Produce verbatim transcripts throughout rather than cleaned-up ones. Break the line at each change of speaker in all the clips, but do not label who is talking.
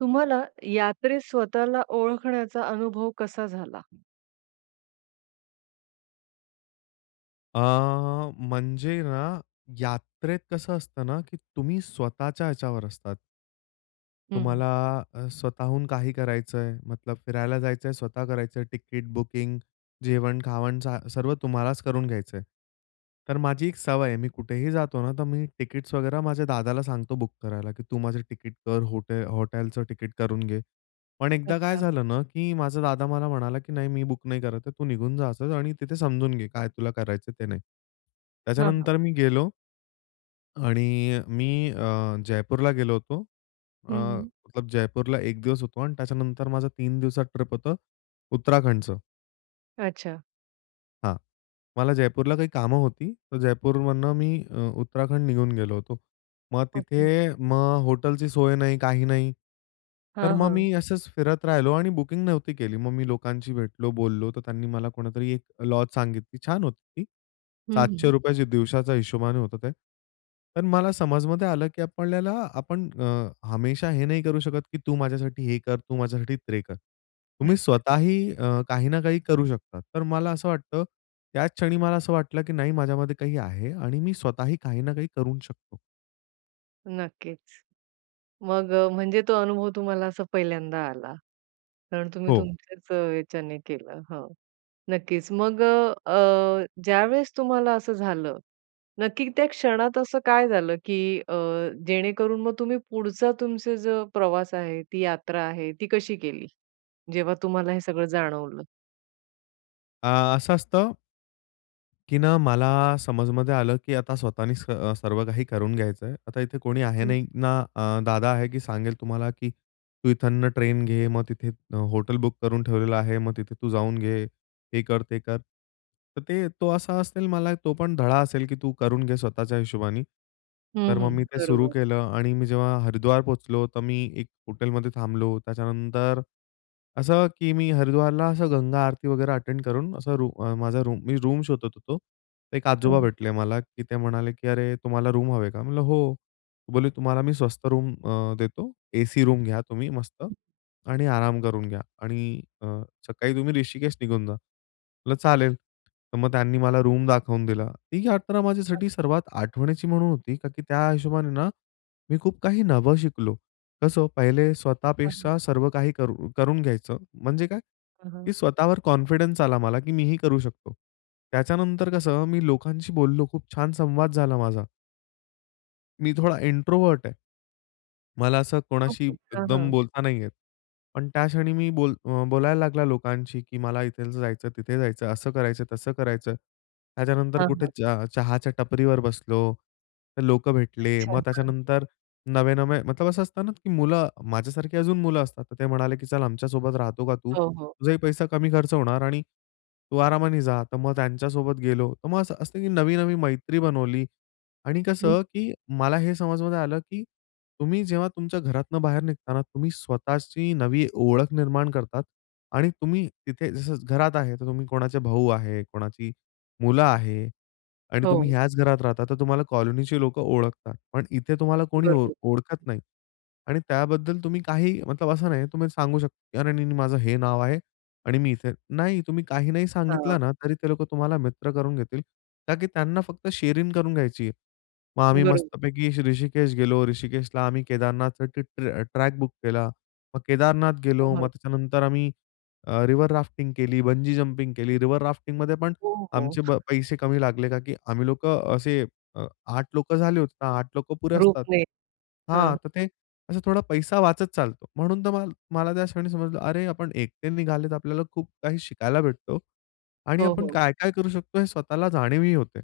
तुम्हाला यात्रेत स्वतःला ओळखण्याचा अनुभव कसा झाला?
अ, म्हणजे ना यात्रेत कसं असतं ना की तुम्ही स्वतःच्या ह्याच्यावर असतात.
हं, हं.
तुम्हाला अ, स्वतःहून काही करायचंय, मतलब फिरायला जायचंय. स्वतः करायचंय तिकीट बुकिंग, जेवण-खावण झा सर्व तुम्हालाच करून घ्यायचंय. तर माझी एक सवय आहे. मी कुठेही जातो ना तर मी तिकीट्स वगैरा माझ्या दादाला सांगतो बुक करायला, की तू माझं तिकीट कर. हो हॉटेलचं तिकीट करून घे. पण एकदा काय
अच्छा.
झालं ना की माझा दादा मला म्हणाला, की "नाही मी बुक नाही करत आहे. तू निघून जा असंच आणि तिथे समजून घे काय तुला करायचंय ते नाही."
हां, हां.
त्याच्यानंतर मी गेलो. आणि मी अ, जयपूरला गेलो होतो. अ,
हं, हं.
मतलब जयपूरला एक दिवस होतो आणि त्याच्यानंतर माझं तीन दिवसात ट्रिप होतं उत्तराखंडचं.
अच्छा.
हां. मला जयपूरला काही कामं होती. तर जयपूरमधनं मी अ, उत्तराखंड निघून गेलो होतो. मग तिथे
ओके.
मग हॉटेलची सोय नाही, काही नाही. तर
हां,
मग
हां.
मी असंच फिरत राहिलो आणि बुकिंग नव्हती केली. मग मी लोकांशी भेटलो, बोललो. तर त्यांनी मला कुणीतरी एक लॉज सांगितली. छान होती ती.
हं,
सातशे
हं.
रुपये च्या दिवसाचा हिशोबाने होतं ते. पण मला समजमध्ये आलं की आपल्याला आपण अ, हमेशा हे नाही करू शकत की तू माझ्यासाठी हे कर, तू माझ्यासाठी ते कर.
अच्छा.
तुम्ही स्वतःही अ, काही ना काही करू शकता. तर मला असं वाटतं, त्याच क्षणी मला असं वाटलं की नाही माझ्यामध्ये काही आहे आणि मी स्वतःही काही ना काही करू शकतो.
नक्कीच. मग अ, म्हणजे तो अनुभव तुम्हाला असा पहिल्यांदा आला. कारण तुम्ही
हो.
तुमच्याच अ, ह्याच्याने केलं. हां. नक्कीच. मग अ, अ, ज्यावेळेस तुम्हाला असं झालं, नक्की त्या क्षणात असं काय झालं, की अ, जेणेकरून मग तुम्ही पुढचा तुमचा जो प्रवास आहे, ती यात्रा आहे, ती कशी केली? जेव्हा तुम्हाला हे सगळं जाणवलं.
आ, असं असतं की ना, मला समजमध्ये आलं की आता स्वतःनीच अ, सर्व काही करून घ्यायचं आहे. आता इथे कोणी आहे
हं.
नाही ना, अ, दादा आहे की सांगेल तुम्हाला की "तू इथंन ट्रेन घे, मग तिथे अ, हॉटेल बुक करून ठेवलेलं आहे, मग तिथे तू जाऊन घे, हे कर, ते कर." तर ते तो असा असेल मला तो पण धडा असेल की तू करून घे स्वतःच्या हिशोबानी. तर
हं,
मग
हं.
मी ते सुरू
बरोबर.
केलं आणि मी जेव्हा हरिद्वार पोहोचलो, तर मी एक हॉटेलमध्ये थांबलो. त्याच्यानंतर असं, की मी हरिद्वारला असं गंगा आरती वगैरे अटेंड करून असं रू माझा रूम मी रूम शोधत होतो. एक आजोबा
हां.
भेटले मला, की ते म्हणाले की "अरे, तुम्हाला रूम हवे का?" म्हणलं, "हो." बोलले, "तुम्हाला मी स्वस्त रूम अ, देतो, एसी रूम घ्या तुम्ही मस्त आणि आराम करून घ्या आणि अ, सकाळी तुम्ही ऋषिकेश निघून जा." म्हटलं, "चालेल." तर मग त्यांनी मला रूम दाखवून दिला. ती यात्रा
[unintelligible]
माझ्यासाठी सर्वात आठवणीची म्हणून होती, का की त्या हिशोबाने ना, मी खूप काही नवं शिकलो. कसं? पहिले
हं, हं.
स्वतःपेक्षा सर्व काही करू करून घ्यायचं म्हणजे काय,
हां,
की
हां.
स्वतःवर कॉन्फिडन्स आला मला की मीही करू शकतो. त्याच्यानंतर कसं मी लोकांशी बोललो खूप छान संवाद झाला माझा. मी थोडा इंट्रोव्हर्ट आहे. मला असं कोणाशी
ओके. हां,
एकदम
हां.
बोलता नाही येत. पण त्याक्षणी मी बोल बोलायला लागला लोकांशी की मला इथे जायचं, तिथे जायचं. असं करायचं, तसं करायचं. त्याच्यानंतर
हां,
कुठे
हां.
च चहाच्या टपरीवर बसलो. तर लोकं भेटले.
अच्छा.
मग
हां.
त्याच्यानंतर नवे-नवे मतलब असं असतं ना की मुलं माझ्यासारखी अजून मुलं असतात. तर ते म्हणाले, की "चल आमच्यासोबत राहतो का तू?
हो, हो.
तुझाही पैसा कमी खर्च होणार आणि तू आरामाने जा." तर मग त्यांच्यासोबत गेलो. तर मग असं असतं, की नवी-नवी मैत्री बनवली. आणि
हं
कसं की मला हे समजमध्ये आलं, की तुम्ही जेव्हा तुमच्या घरातनं बाहेर निघता ना तुम्ही स्वतःची नवी ओळख निर्माण करतात. आणि तुम्ही तिथे जसं घरात आहे तर तुम्ही कोणाचे भाऊ आहे, कोणाची मुलं आहे आणि तुम्ही
हो.
ह्याच घरात राहता. तर तुम्हाला कॉलनीची लोकं ओळखतात. पण इथे तुम्हाला कोणी ओळ
बरोबर.
ओळखत नाही. आणि त्याबद्दल तुम्ही काही मतलब असं नाही तुम्ही सांगू शकता अरे! नाही-नाही माझं हे नाव आहे आणि मी इथे नाही तुम्ही काही नाही
हां.
सांगितलं ना, तरी ते लोकं तुम्हाला मित्र करून घेतील. का की त्यांना फक्त शेअरिंग करून घ्यायची आहे. मग आम्ही
बरोबर.
मस्तपैकी ऋषिकेश गेलो. ऋषिकेशला आम्ही केदारनाथ ट्र ट्रॅक बुक केला. मग केदारनाथ
हो,
गेलो. मग
हां.
त्याच्यानंतर आम्ही अ, रिव्हर राफ्टिंग केली, बंजी जंपिंग केली. रिव्हर राफ्टिंगमध्ये पण
हो, हो.
आमचे ब पैसे कमी लागले का की आम्ही लोकं असे अ, आठ लोकं झाले होते ना. आठ लोकं पुरे असतात
ग्रुपने.
हां.
हां.
तर ते असा थोडा पैसा वाचत चालतो. म्हणून तर मा मला त्या क्षणी समजलं, अरे आपण एकटे निघाले तर आपल्याला खूप काही शिकायला भेटतो आणि
हो,
आपण
हो.
काय-काय करू शकतो हे स्वतःला जाणीवही होते.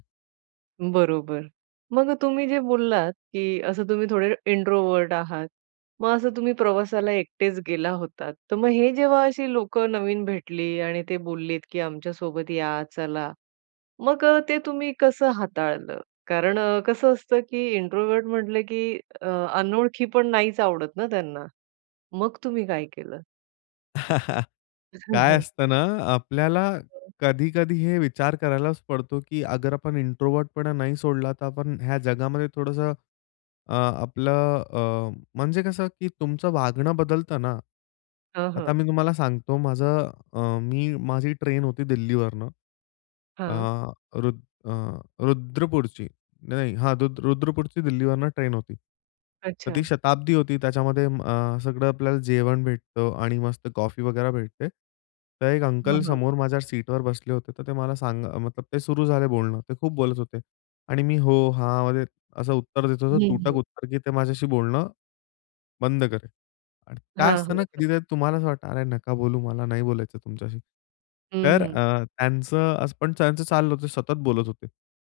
बरोबर. मग अ, तुम्ही जे बोललात, की असं तुम्ही थोडे इंट्रोव्हर्ट आहात. मग असं तुम्ही प्रवासाला एकटेच गेला होतात. तर मग हे जेव्हा अशी लोकं नवीन भेटली आणि ते बोललेत की "आमच्यासोबत या, चला." मग अ, ते तुम्ही कसं हाताळलं? कारण कसं असतं की इंट्रोव्हर्ट म्हटलं की अ, अनोळखी पण नाहीच आवडत ना त्यांना. मग तुम्ही काय केलं? हां,
काय
हां.
असतं ना, अ, आपल्याला
हं.
कधी-कधी हे विचार करायलाच पडतो, की अगर आपण इंट्रोव्हर्टपणा नाही सोडला, तर आपण ह्या जगामध्ये थोडंसं अ, आपलं अ, म्हणजे कसं, की तुमचं वागणं बदलतं ना.
हां,
आता
हां.
मी तुम्हाला सांगतो माझं अ, मी, माझी ट्रेन होती दिल्लीवरनं. अ,
हां.
रुद्र अ, रुद्रपूरची नाही, हां रुद्रपूरची दिल्लीवरनं ट्रेन होती. तर ती
अच्छा.
शताब्दी होती. त्याच्यामध्ये अ, सगळं आपल्याला जेवण भेटतं आणि मस्त कॉफी वगैरे भेटते. तर एक
हां,
अंकल
हां.
समोर माझ्या सीटवर बसले होते. तर ते मला सांग मतलब ते सुरू झाले बोलणं. ते खूप बोलत होते. आणि मी, "हो, हां" मध्ये असं उत्तर देत होतो,
हं,
तुटक
हं.
उत्तर, की ते माझ्याशी बोलणं बंद करेल. आणि
हां,
काय
हां.
असतं ना,
हं.
कधीतरी तुम्हाला असं वाटतं, "अरे, नका बोलू, मला नाही बोलायचं तुमच्याशी."
हं,
तर
हं.
अ, त्यांचं असं पण त्यांचं चाललं होतं सतत बोलत होते.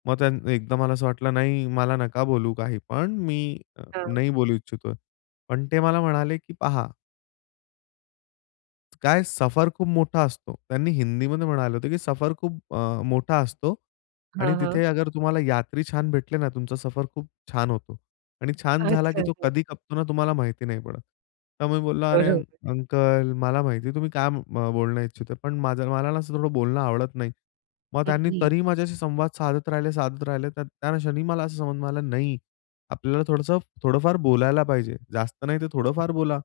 मग त्यां एकदा मला असं वाटलं, "नाही, मला नका बोलू काहीपण, मी
हां.
नाही बोलू इच्छितोय." पण ते मला म्हणाले की पहा काय सफर खूप मोठा असतो. त्यांनी हिंदीमध्ये म्हणालं होतं, की सफर खूप अ, मोठा असतो
हां,
आणि
हां.
तिथे अगर तुम्हाला यात्री छान भेटले ना तुमचा सफर खूप छान होतो. आणि छान झाला
अच्छा
की तो
[unintelligible]
कधी खपतो ना तुम्हाला माहिती नाही पडत. त्यामुळे मी बोललो, "अरे! अंक
बरोबर.
अंकल मला माहिती तुम्ही काय म बोलणं इच्छिते, पण माझं मला ना असं थोडं बोलणं आवडत नाही. मग
हं,
त्यांनी
हं.
तरीही माझ्याशी संवाद साधत राहिले, साधत राहिले. तर त्याक्षणी मला असं समज मिळाला, नाही आपल्याला थोडंसं थोडंफार बोलायला पाहिजे. जास्त नाही, तर
[unintelligible]
थोडंफार बोला.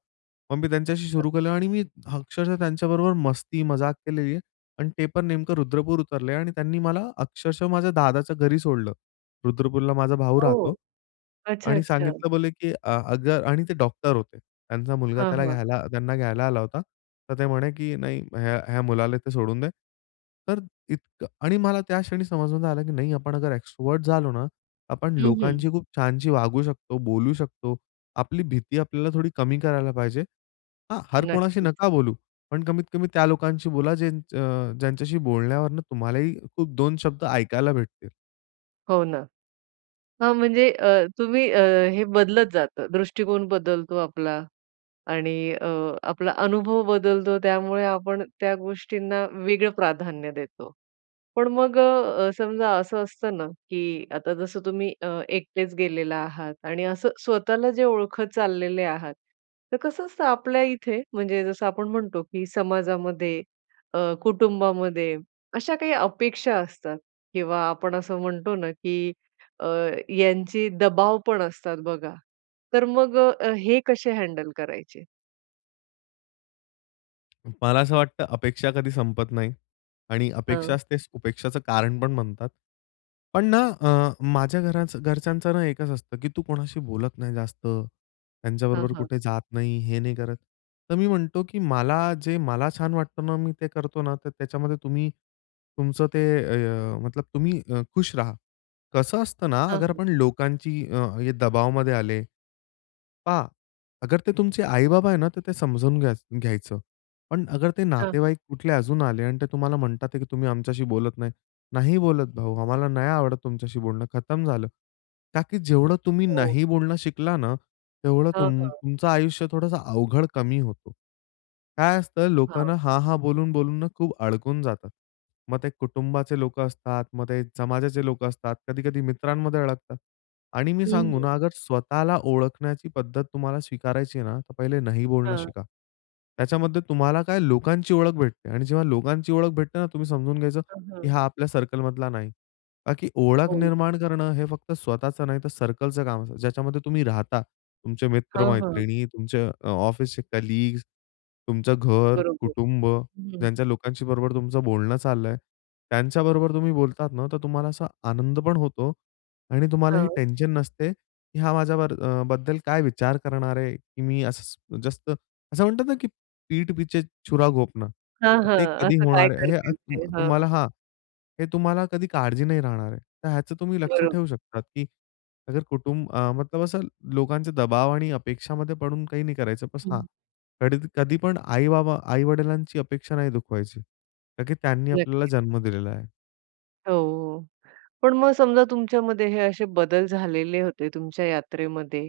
मग मी त्यांच्याशी
[unintelligible]
सुरू केलं आणि मी अक्षरशः त्यांच्याबरोबर मस्ती-मजाक केलेली आहे आणि ते पण नेमकं रुद्रपूर उतरले आणि त्यांनी मला अक्षरशः माझ्या दादाच्या घरी सोडलं. रुद्रपूरला माझा भाऊ राहतो.
हो. अच्छा,
आणि
अच्छा.
सांगितलं बोले, की "अ अगर "आणि ते डॉक्टर होते. त्यांचा मुलगा
हां,
त्याला
हां.
घ्यायला त्यांना घ्यायला आला होता. तर ते म्हणे, की नाही ह्या ह्या मुलाला ते सोडून दे." तर इतकं आणि मला त्या क्षणी समजून आलं की नाही आपण एक्स्ट्राव्हर्ट झालो ना, आपण
हं, हं.
लोकांची खूप छानशी वागू शकतो, बोलू शकतो. आपली भीती आपल्याला थोडी कमी करायला पाहिजे हां, हर कोणाशी
नक्कीच.
नका बोलू, पण कमीत कमी त्या लोकांशी बोला जेच अ, ज्यांच्याशी बोलण्यावरनं तुम्हालाही खूप दोन शब्द ऐकायला भेटतील.
हो ना. हां, म्हणजे अ, तुम्ही अ, हे बदलत जातं. दृष्टिकोन बदलतो आपला आणि अ, आपला अनुभव बदलतो. त्यामुळे आपण त्या गोष्टींना वेगळं प्राधान्य देतो. पण मग अ, समजा असं असतं ना, की आता जसं तुम्ही अ, एकटेच गेलेला आहात आणि असं स्वतःला जे ओळखत चाललेले आहात. तर कसं असतं आपल्या इथे, म्हणजे जसं आपण म्हणतो की समाजामध्ये अ, कुटुंबामध्ये, अशा काही अपेक्षा असतात किंवा आपण असं म्हणतो ना, की अ, यांची दबाव पण असतात बघा. तर मग अ, हे कसे हँडल करायचे?
मला असं वाटतं अपेक्षा कधी संपत नाही आणि
हां.
अपेक्षाच ते उपेक्षाच कारण पण बनतात. पण ना, अ, माझ्या घरा घरच्यांचं ना, एकच असतं, की "तू कोणाशी बोलत नाही जास्त,
हां,
त्यांच्याबरोबर
हां.
कुठे जात नाही, हे नाही करत." तर मी म्हणतो, की "मला जे मला छान वाटतं ना, मी ते करतो ना, तर त्याच्यामध्ये तुम्ही तुमचं ते ए अ, मतलब तुम्ही अ, खुश राहा." कसं असतं ना,
हां,
अगर
हां.
आपण लोकांची अ, दबावामध्ये आले पहा, अगर ते तुमचे आई-बाबा आहे ना, तर ते समजून घ्याय घ्यायचं. पण अगर ते
हां, हां.
नातेवाईक कुठले अजून आले आणि ते तुम्हाला म्हणतात की "तुम्ही आमच्याशी बोलत नाही." नाही बोलत भाऊ, आम्हाला नाही आवडत तुमच्याशी बोलणं खतम झालं. का की जेवढं तुम्ही
हो.
नाही बोलणं शिकला ना, तेवढं
हां,
तुम
हां.
तुमचं आयुष्य थोडंसं अवघड कमी होतो. काय असतं
हां.
लोकांना, हां-हां बोलून-बोलून ना खूप अडकून जातात. मग ते कुटुंबाचे लोक असतात, मग ते समाजाचे लोक असतात. कधी-कधी मित्रांमध्ये अडकतात. आणि मी
हं,
सांगू
हं.
ना, अगर स्वतःला ओळखण्याची पद्धत तुम्हाला स्वीकारायची आहे ना, तर पहिले नाही बोलणं
हां.
शिका. त्याच्यामध्ये तुम्हाला काय लोकांची ओळख भेटते आणि जेव्हा लोकांची ओळख भेटते ना, तुम्ही समजून घ्यायचं
हां,
की
हां.
हा आपल्या सर्कलमधला नाही. ताकी ओळख
हो.
निर्माण करणं हे फक्त स्वतःच नाहीतर, सर्कलचं काम ज्याच्यामध्ये तुम्ही राहता. तुमचे
हां, हां.
मित्र-मैत्रिणी, तुमचे अ, ऑफिसचे कलीग्स, तुमचं घर,
बरोबर.
कुटुंब
हं.
ज्यांच्या लोकांशी बरोबर तुमचं बोलणं चाललं आहे. त्यांच्याबरोबर तुम्ही बोलतात ना, तर तुम्हाला असा आनंद पण होतो आणि तुम्हालाही
हां.
टेन्शन नसते, की हा माझ्यावर अ, बद्दल काय विचार करणार आहे, की मी असं जास्त, असं म्हणतात ना, की "पीठ पीछे छुरा घोपना."
हां, हां.
ते कधी
असं काय
होणार आहे, हे अ,
करतील
त
ते
अ,
हां.
तुम्हाला हां. हे तुम्हाला कधी काळजी नाही राहणार आहे. तर ह्याचं तुम्ही लक्ष
बरोब
ठेवू शकता की अगर कुटुंब अं, मतलब असं लोकांचे दबाव आणि अपेक्षामध्ये पडून काही नाही करायचं बस हां.
हं.
कधी कधीपण आई-बाबा आई-वडिलांची अपेक्षा नाही दुखवायची. का की त्यांनी आपल्याला
नक्कीच.
जन्म दिलेला आहे.
हो. पण मग समजा तुमच्यामध्ये हे असे बदल झालेले होते तुमच्या यात्रेमध्ये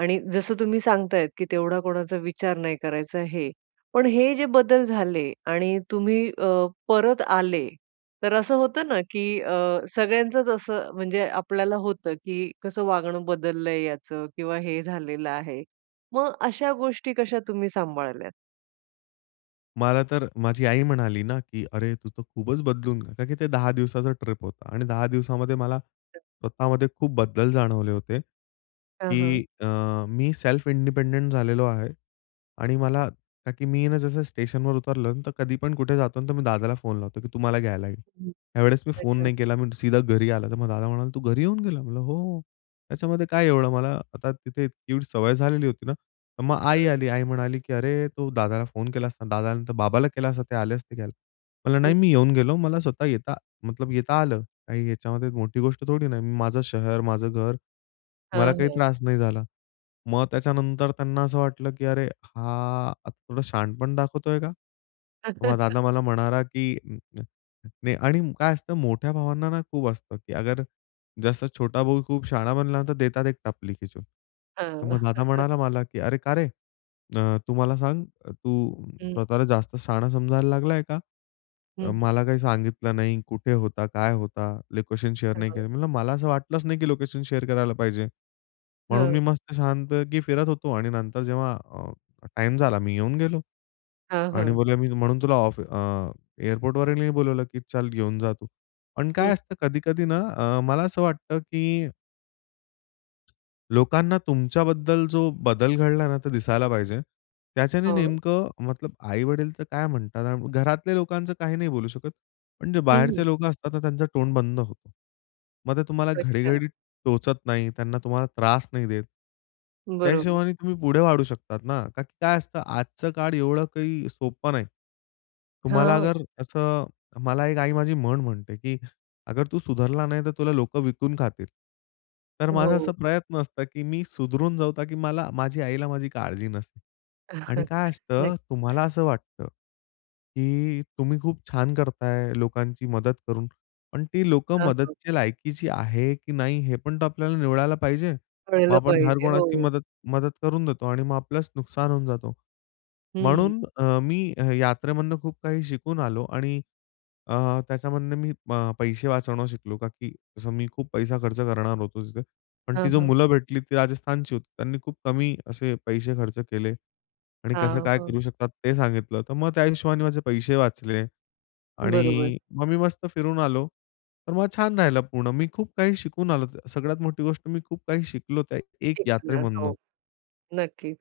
आणि जसं तुम्ही सांगतायेत की तेवढा कोणाचा विचार नाही करायचा, हे. पण हे जे बदल झाले आणि तुम्ही अ, परत आले, तर असं होतं ना, की अ, सगळ्यांचच असं म्हणजे आपल्याला होतं की कसं वागणं बदललंय याचं किंवा हे झालेलं आहे. मग अशा गोष्टी कशा तुम्ही सांभाळल्यात?
मला तर माझी आई म्हणाली ना, की "अरे! तू तर खूपच बदलून." का की ते दहा दिवसाचं ट्रिप होतं आणि दहा दिवसामध्ये मला स्वतःमध्ये खूप बदल जाणवले होते
हां, हां.
की अ, मी सेल्फ इंडिपेंडंट झालेलो आहे आणि मला का की मी आहे ना, जसं स्टेशनवर उतरलं, तर कधीपण कुठे जातो, तर मी दादाला फोन लावतो की तू मला घ्यायला ये.
हं,
यावेळेस मी फोन
अच्छा.
नाही केला. मी सीधा घरी आला. तर मग दादा म्हणाला, "तू घरी येऊन गेला?" म्हणलं, "हो हो." त्याच्यामध्ये काय एवढं मला आता तिथे एवढी सवय झालेली होती ना. तर मग आई
हां.
आली, आई म्हणाली की "अरे तू दादाला फोन केलास ना, दादा नंतर बाबाला केला असता ते आले असते घ्यायला." म्हणलं, "नाही
[unintelligible]
मी येऊन गेलो. मला स्वतः येता मतलब येता आलं. काही याच्यामध्ये मोठी गोष्ट थोडी ना आहे? माझं शहर, माझं घर, मला
हां,
काही
हां.
त्रास नाही झाला." मग त्याच्यानंतर त्यांना असं वाटलं की अरे, हा आता थोडं शहाणपण दाखवतोय का? मग दादा मला म्हणाला की नाही आणि काय असतं मोठ्या भावांना ना, खूप असतं की अगर जसं छोटा भाऊ खूप शहाणा बनला, तर देतात एक टपली खेचून. तर
हां,
मग दादा म्हणाला मला की "अरे का रे, अ, तू मला सांग तू
हं.
स्वतःला जास्त शहाणा समजायला लागलाय का?
हं,
अ,
हं.
मला काही सांगितलं नाही कुठे होता, काय होता? लोकेशन शेअर
हं,
नाही
हां
केले." म्हंटलं, "मला असं वाटलंच नाही की लोकेशन शेअर करायला पाहिजे. म्हणून
हं.
मी मस्त छानपैकी फिरत होतो आणि नंतर जेव्हा अ, टाईम झाला मी येऊन गेलो."
हां,
आणि
हां.
बोलले मी म्हणून तुला ऑफ अ, एअरपोर्टवरही नाही बोलावलं, की चल घेऊन जा तू." पण काय
हं.
असतं कधी-कधी ना, अ, मला असं वाटतं की लोकांना तुमच्याबद्दल जो बदल घडला ना, तो दिसायला पाहिजे. त्याच्याने
हो.
नेमकं मतलब आई-वडील तर काय म्हणतात. अन घरातल्या लोकांचं काही नाही बोलू शकत. पण जे
हं,
बाहेरचे
हं.
लोकं असतात तर त्यांचा तोंड बंद होतो. मग ते तुम्हाला
अच्छा.
घडी-घडी टोचत नाही. त्यांना तुम्हाला त्रास नाही देत. त्या
बरोबर.
हिशोबाने तुम्ही पुढे वाढू शकतात ना, का की काय असतं आजचं काळ एवढं काही सोपं नाही. तुम्हाला
हां.
अगर असं मला एक आई माझी म्हण म्हणते, की "अगर तू सुधारला नाही, तर तुला लोकं विकून खातील." तर माझा असा
हो.
प्रयत्न असतं की मी सुधरून जाऊ, का की मला माझी आईला माझी काळजी नसेल. आणि काय असतं
नक्कीच.
तुम्हाला असं वाटतं, की तुम्ही खूप छान करता आहे, लोकांची मदत करून. पण ती लोकं
हां, हां.
मदतीच्या लायकीची आहे की नाही? हे पण तो आपल्याला निवडायला पाहिजे. मग
कळलं
आपण हर
पाहिजे.
कुणाची
हो.
मदत मदत करून देतो आणि मग आपल्यास नुकसान होऊन जातो.
हं.
म्हणून अ, मी अ, यात्रेमधून खूप काही शिकून आलो आणि अ, त्याच्यामधनं मी अ, पैसे वाचवणं शिकलो, का की जसं मी खूप पैसा खर्च करणार होतो तिथे, पण ती
हां,
जी
हां.
मुलं भेटली ती राजस्थानची होती. त्यांनी खूप कमी असे पैसे खर्च केले आणि कसं
हां,
काय
हां.
करू शकतात ते सांगितलं, तर मग त्या हिशोबाने माझे पैसे वाचले
बरोबर.
आणि मग मी मस्त फिरून आलो, तर मग छान राहिलं पूर्ण. मी खूप काही शिकून आलो. सगळ्यात मोठी गोष्ट मी खूप काही शिकलो त्या एक
तेच ना.
यात्रेमधन.
हो. नक्कीच.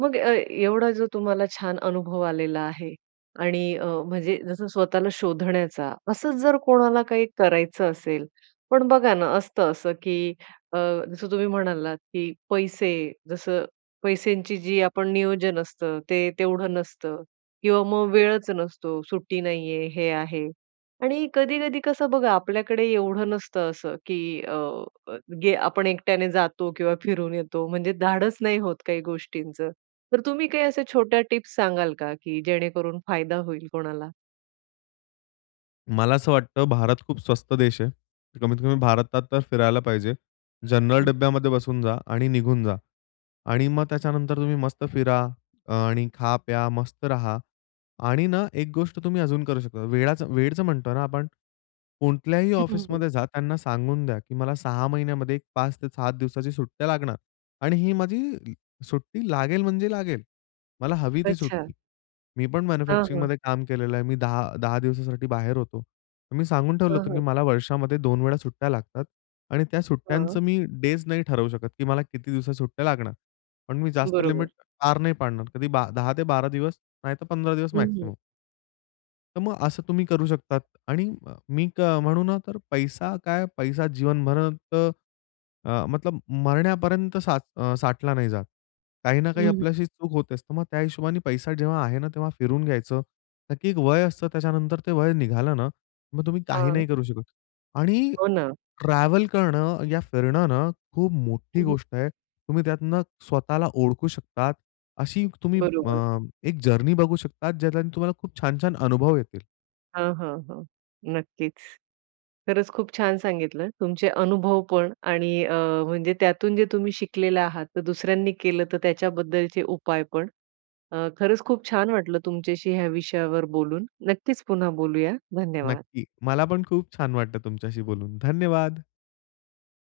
मग अ, एवढा जो तुम्हाला छान अनुभव आलेला आहे आणि अ, म्हणजे जसं स्वतःला शोधण्याचा. असंच जर कोणाला काही करायचं असेल. पण बघा ना, असतं असं की अ, जसं तुम्ही म्हणालात, की पैसे जसं पैश्यांची जी आपण नियोजन असतं, ते तेवढं नसतं किंवा मग वेळच नसतो. सुट्टी नाहीये, हे आहे. आणि कधी-कधी कसं बघा, आपल्याकडे एवढं नसतं असं की अ, गे आपण एकट्याने जातो किंवा फिरून येतो. म्हणजे धाडस नाही होत काही गोष्टींचं. तर तुम्ही काही अशा छोट्या टिप्स सांगाल का की जेणेकरून फायदा होईल कोणाला?
मला असं वाटतं, भारत खूप स्वस्त देश आहे. कमीत-कमी भारतात तर फिरायला पाहिजे. जनरल
हं.
डब्ब्यामध्ये बसून जा आणि निघून जा. आणि मग त्याच्यानंतर तुम्ही मस्त फिरा अ, आणि खा, प्या, मस्त राहा. आणि ना एक गोष्ट तुम्ही अजून करू शकता, वेळाच वेळेचं म्हणतो ना आपण, कोणत्याही
हं, हं, हं.
ऑफिसमध्ये जा, त्यांना सांगून द्या की मला सहा महिन्यामध्ये एक पाच ते सात दिवसाची सुट्ट्या लागणार आणि ही माझी सुट्टी लागेल, म्हणजे लागेल. मला हवी ती
अच्छा.
सुट्टी. मी पण
हां, हां.
मॅन्युफॅक्चरिंगमध्ये काम केलेलं आहे. मी दहा दहा दिवसासाठी बाहेर होतो. मी सांगून ठेवलं
हां,
होतं की
हां.
मला वर्षामध्ये दोन वेळा सुट्ट्या लागतात आणि त्या
हां.
सुट्ट्यांचं मी डेज नाही ठरवू शकत की मला किती दिवसा सुट्ट्या लागणार. पण मी जास्त
बरोबर.
लिमिट पार नाही पाडणार. कधी बा दहा ते बारा दिवस नाहीतर पंधरा दिवस
हं, हं.
मॅक्सिमम. तर मग असं तुम्ही करू शकतात. आणि अ, क मी तर म्हणू ना, तर पैसा काय? पैसा जीवनभरात अ, मतलब मरण्यापर्यंत सा अ, साठला नाही जात. काही ना
हं,
काही
हं.
आपल्याशी चूक होत असतं. मग त्या हिशोबाने पैसा जेव्हा आहे ना, तेव्हा फिरून घ्यायचं. नक्की एक वय असतं त्याच्यानंतर, ते वय निघालं ना मग तुम्ही काही नाही
हां.
करू शकत. आणि
हो ना.
ट्रॅव्हल करणं, या फिरणं ना, खूप मोठी
हं, हं.
गोष्ट आहे. तुम्ही त्यातनं स्वतःला ओळखू शकतात अशी तुम्ही
बरोबर.
अ, एक जर्नी बघू शकतात, ज्यात तुम्हाला खूप छान-छान अनुभव येतील.
हां, हां, हां, नक्कीच. खरंच खूप छान सांगितलं तुमचे अनुभव पण आणि अ, म्हणजे त्यातून जे तुम्ही शिकलेले आहात. तर दुसऱ्यांनी केलं तर त्याच्याबद्दलचे उपाय पण. अ, खरंच खूप छान वाटलं तुमच्याशी ह्या विषयावर बोलून. नक्कीच पुन्हा बोलूया. धन्यवाद.
नक्की, मला पण खूप छान वाटतं तुमच्याशी बोलून. धन्यवाद.